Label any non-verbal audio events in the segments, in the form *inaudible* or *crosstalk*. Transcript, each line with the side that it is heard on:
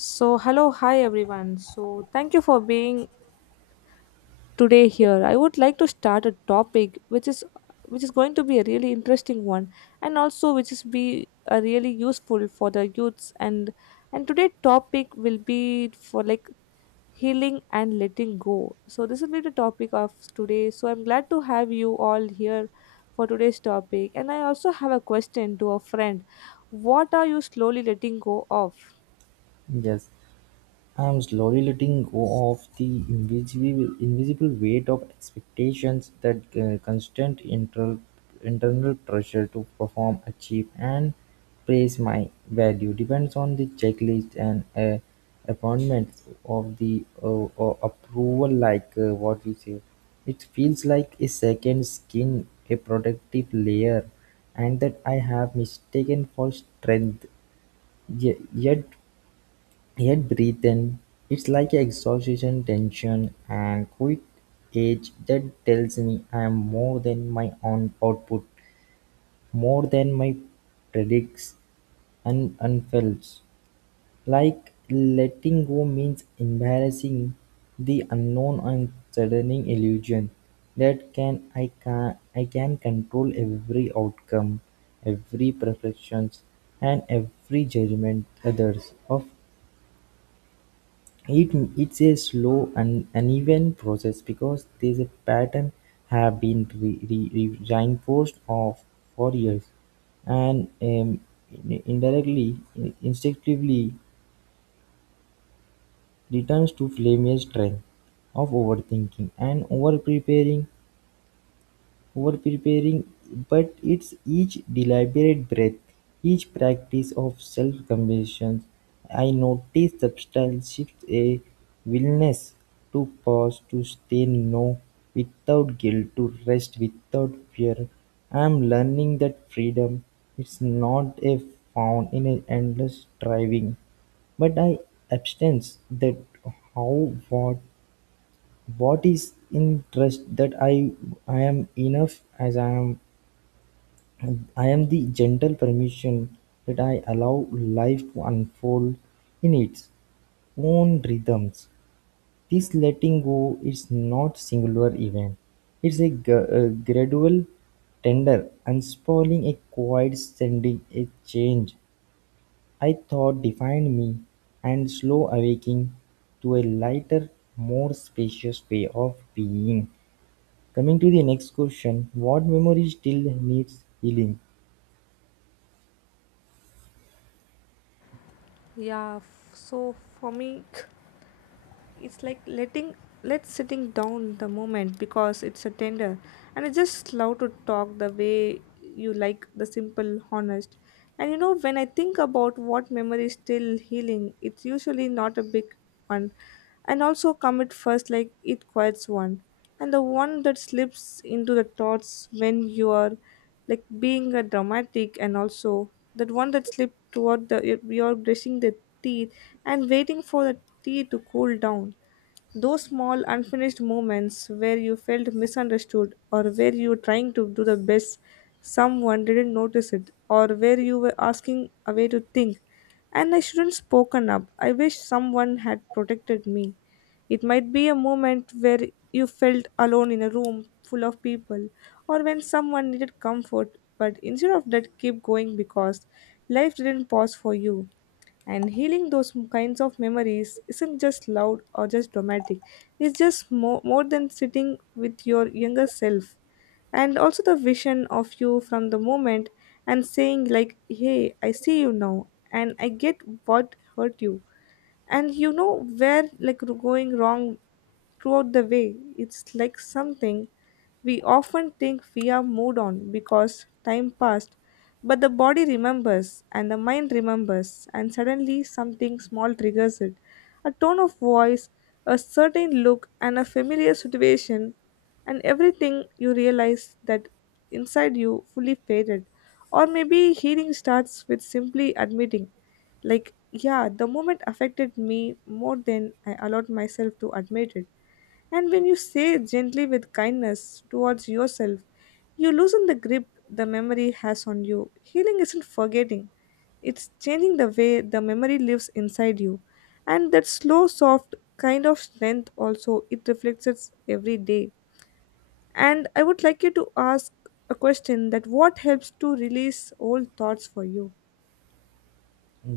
left: So, hello, hi everyone. Thank you for being today here. I would like to start a topic which is going to be a really interesting one, and also which is be a really useful for the youths, and today topic will be for like healing and letting go. So, this will be the topic of today. So, I'm glad to have you all here for today's topic, and I also have a question to a friend. What are you slowly letting go of?
right: Yes, I'm slowly letting go of the invisible weight of expectations, that constant internal pressure to perform, achieve, and praise. My value depends on the checklist and appointments of the approval. Like what we say, it feels like a second skin, a protective layer, and that I have mistaken for strength. Ye- Yet Yet breathing, it's like an exhausting tension and quick edge that tells me I'm more than my own output, more than my predicts and unfelt. Like letting go means embarrassing the unknown and saddening illusion that can control every outcome, every perfections, and every judgment others of it. It's a slow and uneven process because these pattern have been reinforced of for years, and indirectly, instinctively returns to Flamir's strength of overthinking and over-preparing, but it's each deliberate breath, each practice of self-compassion I notice substantiates a willingness to pause, to say no without guilt, to rest without fear. I'm learning that freedom is not a found in an endless striving, but I absence that how what is in trust that I am enough as I am. I am the gentle permission that I allow life to unfold in its own rhythms. This letting go is not singular event. It's a gradual, tender, unspooling, a quiet sending, a change I thought defined me, and slow awaking to a lighter, more spacious way of being. Coming to the next question, what memory still needs healing?
left: Yeah, so for me *laughs* it's like letting let sitting down the moment, because it's a tender, and it's just love to talk the way you like, the simple honest. And you know when I think about what memory is still healing, it's usually not a big one. And also come it first like it quiets one, and the one that slips into the thoughts when you are like being a dramatic, and also that one that slips toward you're brushing the teeth and waiting for the tea to cool down. Those small unfinished moments where you felt misunderstood, or where you were trying to do the best, someone didn't notice it, or where you were asking a way to think, and I shouldn't spoken up, I wish someone had protected me. It might be a moment where you felt alone in a room full of people, or when someone needed comfort, but instead of that, keep going because life didn't pause for you. And healing those kinds of memories isn't just loud or just dramatic, it's just more, more than sitting with your younger self. And also the vision of you from the moment, and saying, like, hey, I see you now, and I get what hurt you, and you know where like going wrong throughout the way. It's like something we often think we are moved on because time passed, but the body remembers and the mind remembers, and suddenly something small triggers it: a tone of voice, a certain look, and a familiar situation. And everything, you realize that inside you fully faded. Or maybe healing starts with simply admitting, like, yeah, the moment affected me more than I allowed myself to admit it. And when you say gently with kindness towards yourself, you loosen the grip the memory has on you. Healing isn't forgetting, it's changing the way the memory lives inside you. And that slow, soft kind of strength also, it reflects it every day. And I would like you to ask a question that, what helps to release old thoughts for you?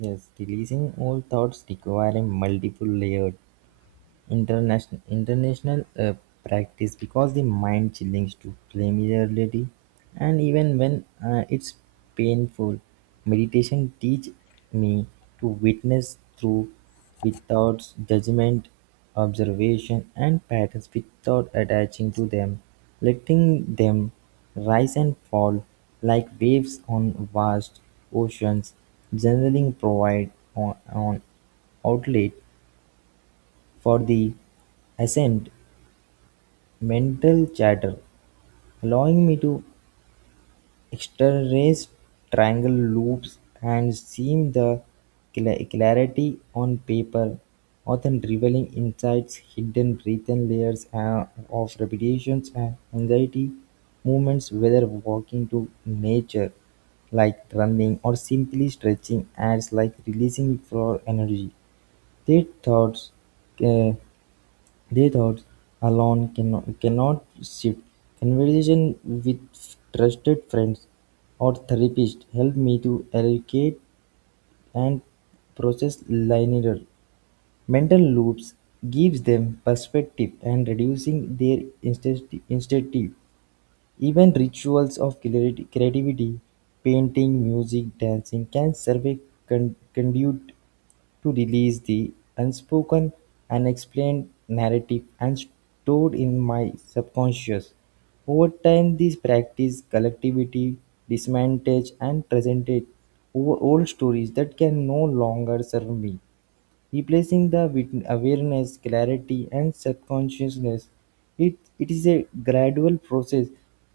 right: Yes, releasing old thoughts require a multiple layered international practice because the mind clings to familiarity, and even when it's painful, meditation teach me to witness through without judgment, observation, and patterns without attaching to them, letting them rise and fall like waves on vast oceans. Journaling provide on outlet for the ascent mental chatter, allowing me to externalize triangle loops and seam the clarity on paper, often revealing insights hidden written layers of repetitions and anxiety movements, whether walking to nature like running or simply stretching acts like releasing for energy. Their thoughts uh, They thought alone cannot shift. Conversation with trusted friends or therapist helped me to eradicate and process linear mental loops, gives them perspective and reducing their instinctive. Even rituals of creativity, painting, music, dancing can serve a conduit to release the unspoken, unexplained narrative and stored in my subconscious. Over time, this practice collectivity dismantles and presented over old stories that can no longer serve me, replacing the awareness, clarity, and subconsciousness. It is a gradual process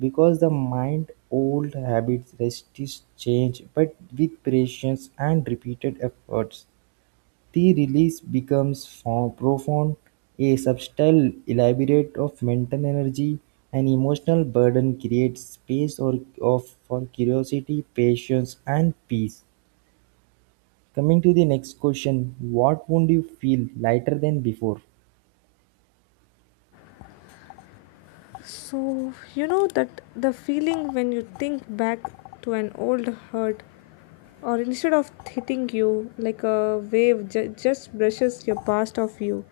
right: because the mind old habits resist change, but with patience and repeated efforts the release becomes profound, a subtle elaborate of mental energy and emotional burden creates space or of for curiosity, patience and peace. Coming to the next question, what would you feel lighter than before?
left: So, you know that the feeling when you think back to an old hurt, or instead of hitting you like a wave, just brushes your past off you.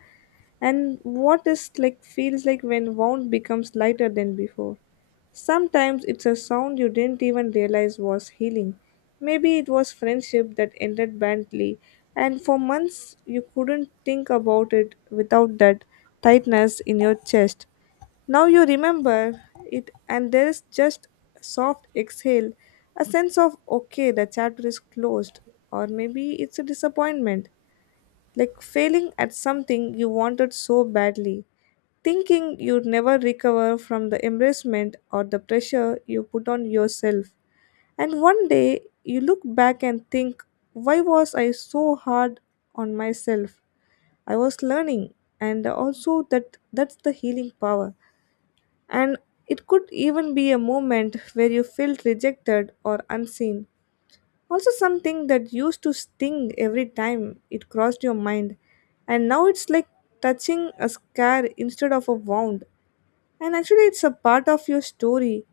left: And what is like feels like when wound becomes lighter than before. Sometimes it's a sound you didn't even realize was healing. Maybe it was friendship that ended badly, and for months you couldn't think about it without that tightness in your chest. Now you remember it, and there is just a soft exhale, a sense of okay, the chapter is closed. Or maybe it's a disappointment, like failing at something you wanted so badly, thinking you'd never recover from the embarrassment or the pressure you put on yourself. And one day you look back and think, why was I so hard on myself? I was learning, and also that's the healing power. And it could even be a moment where you felt rejected or unseen. Also, something that used to sting every time it crossed your mind, and now it's like touching a scar instead of a wound. And actually, it's a part of your story,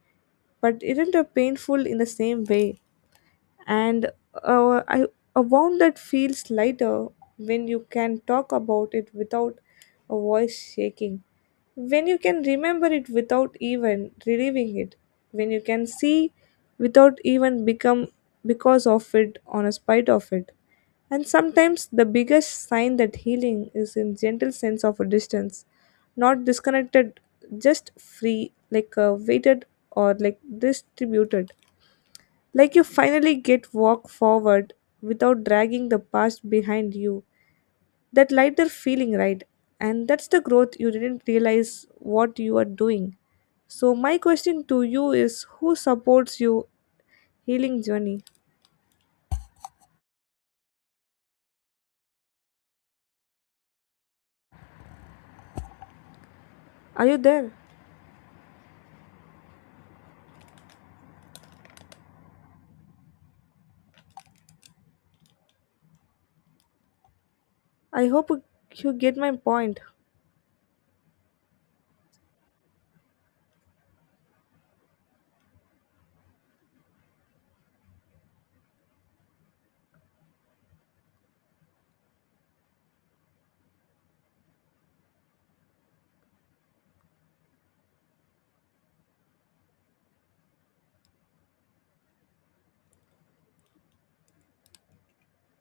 left: but isn't a painful in the same way. and uh, I, a wound that feels lighter when you can talk about it without a voice shaking, when you can remember it without even reliving it, when you can see without even become because of it on a spite of it. And sometimes the biggest sign that healing is in gentle sense of a distance, not disconnected, just free, like weighted or like distributed. Like you finally get walk forward without dragging the past behind you. That lighter feeling, right? And that's the growth you didn't realize what you are doing. So my question to you is, who supports you healing journey? Are you there? I hope you get my point.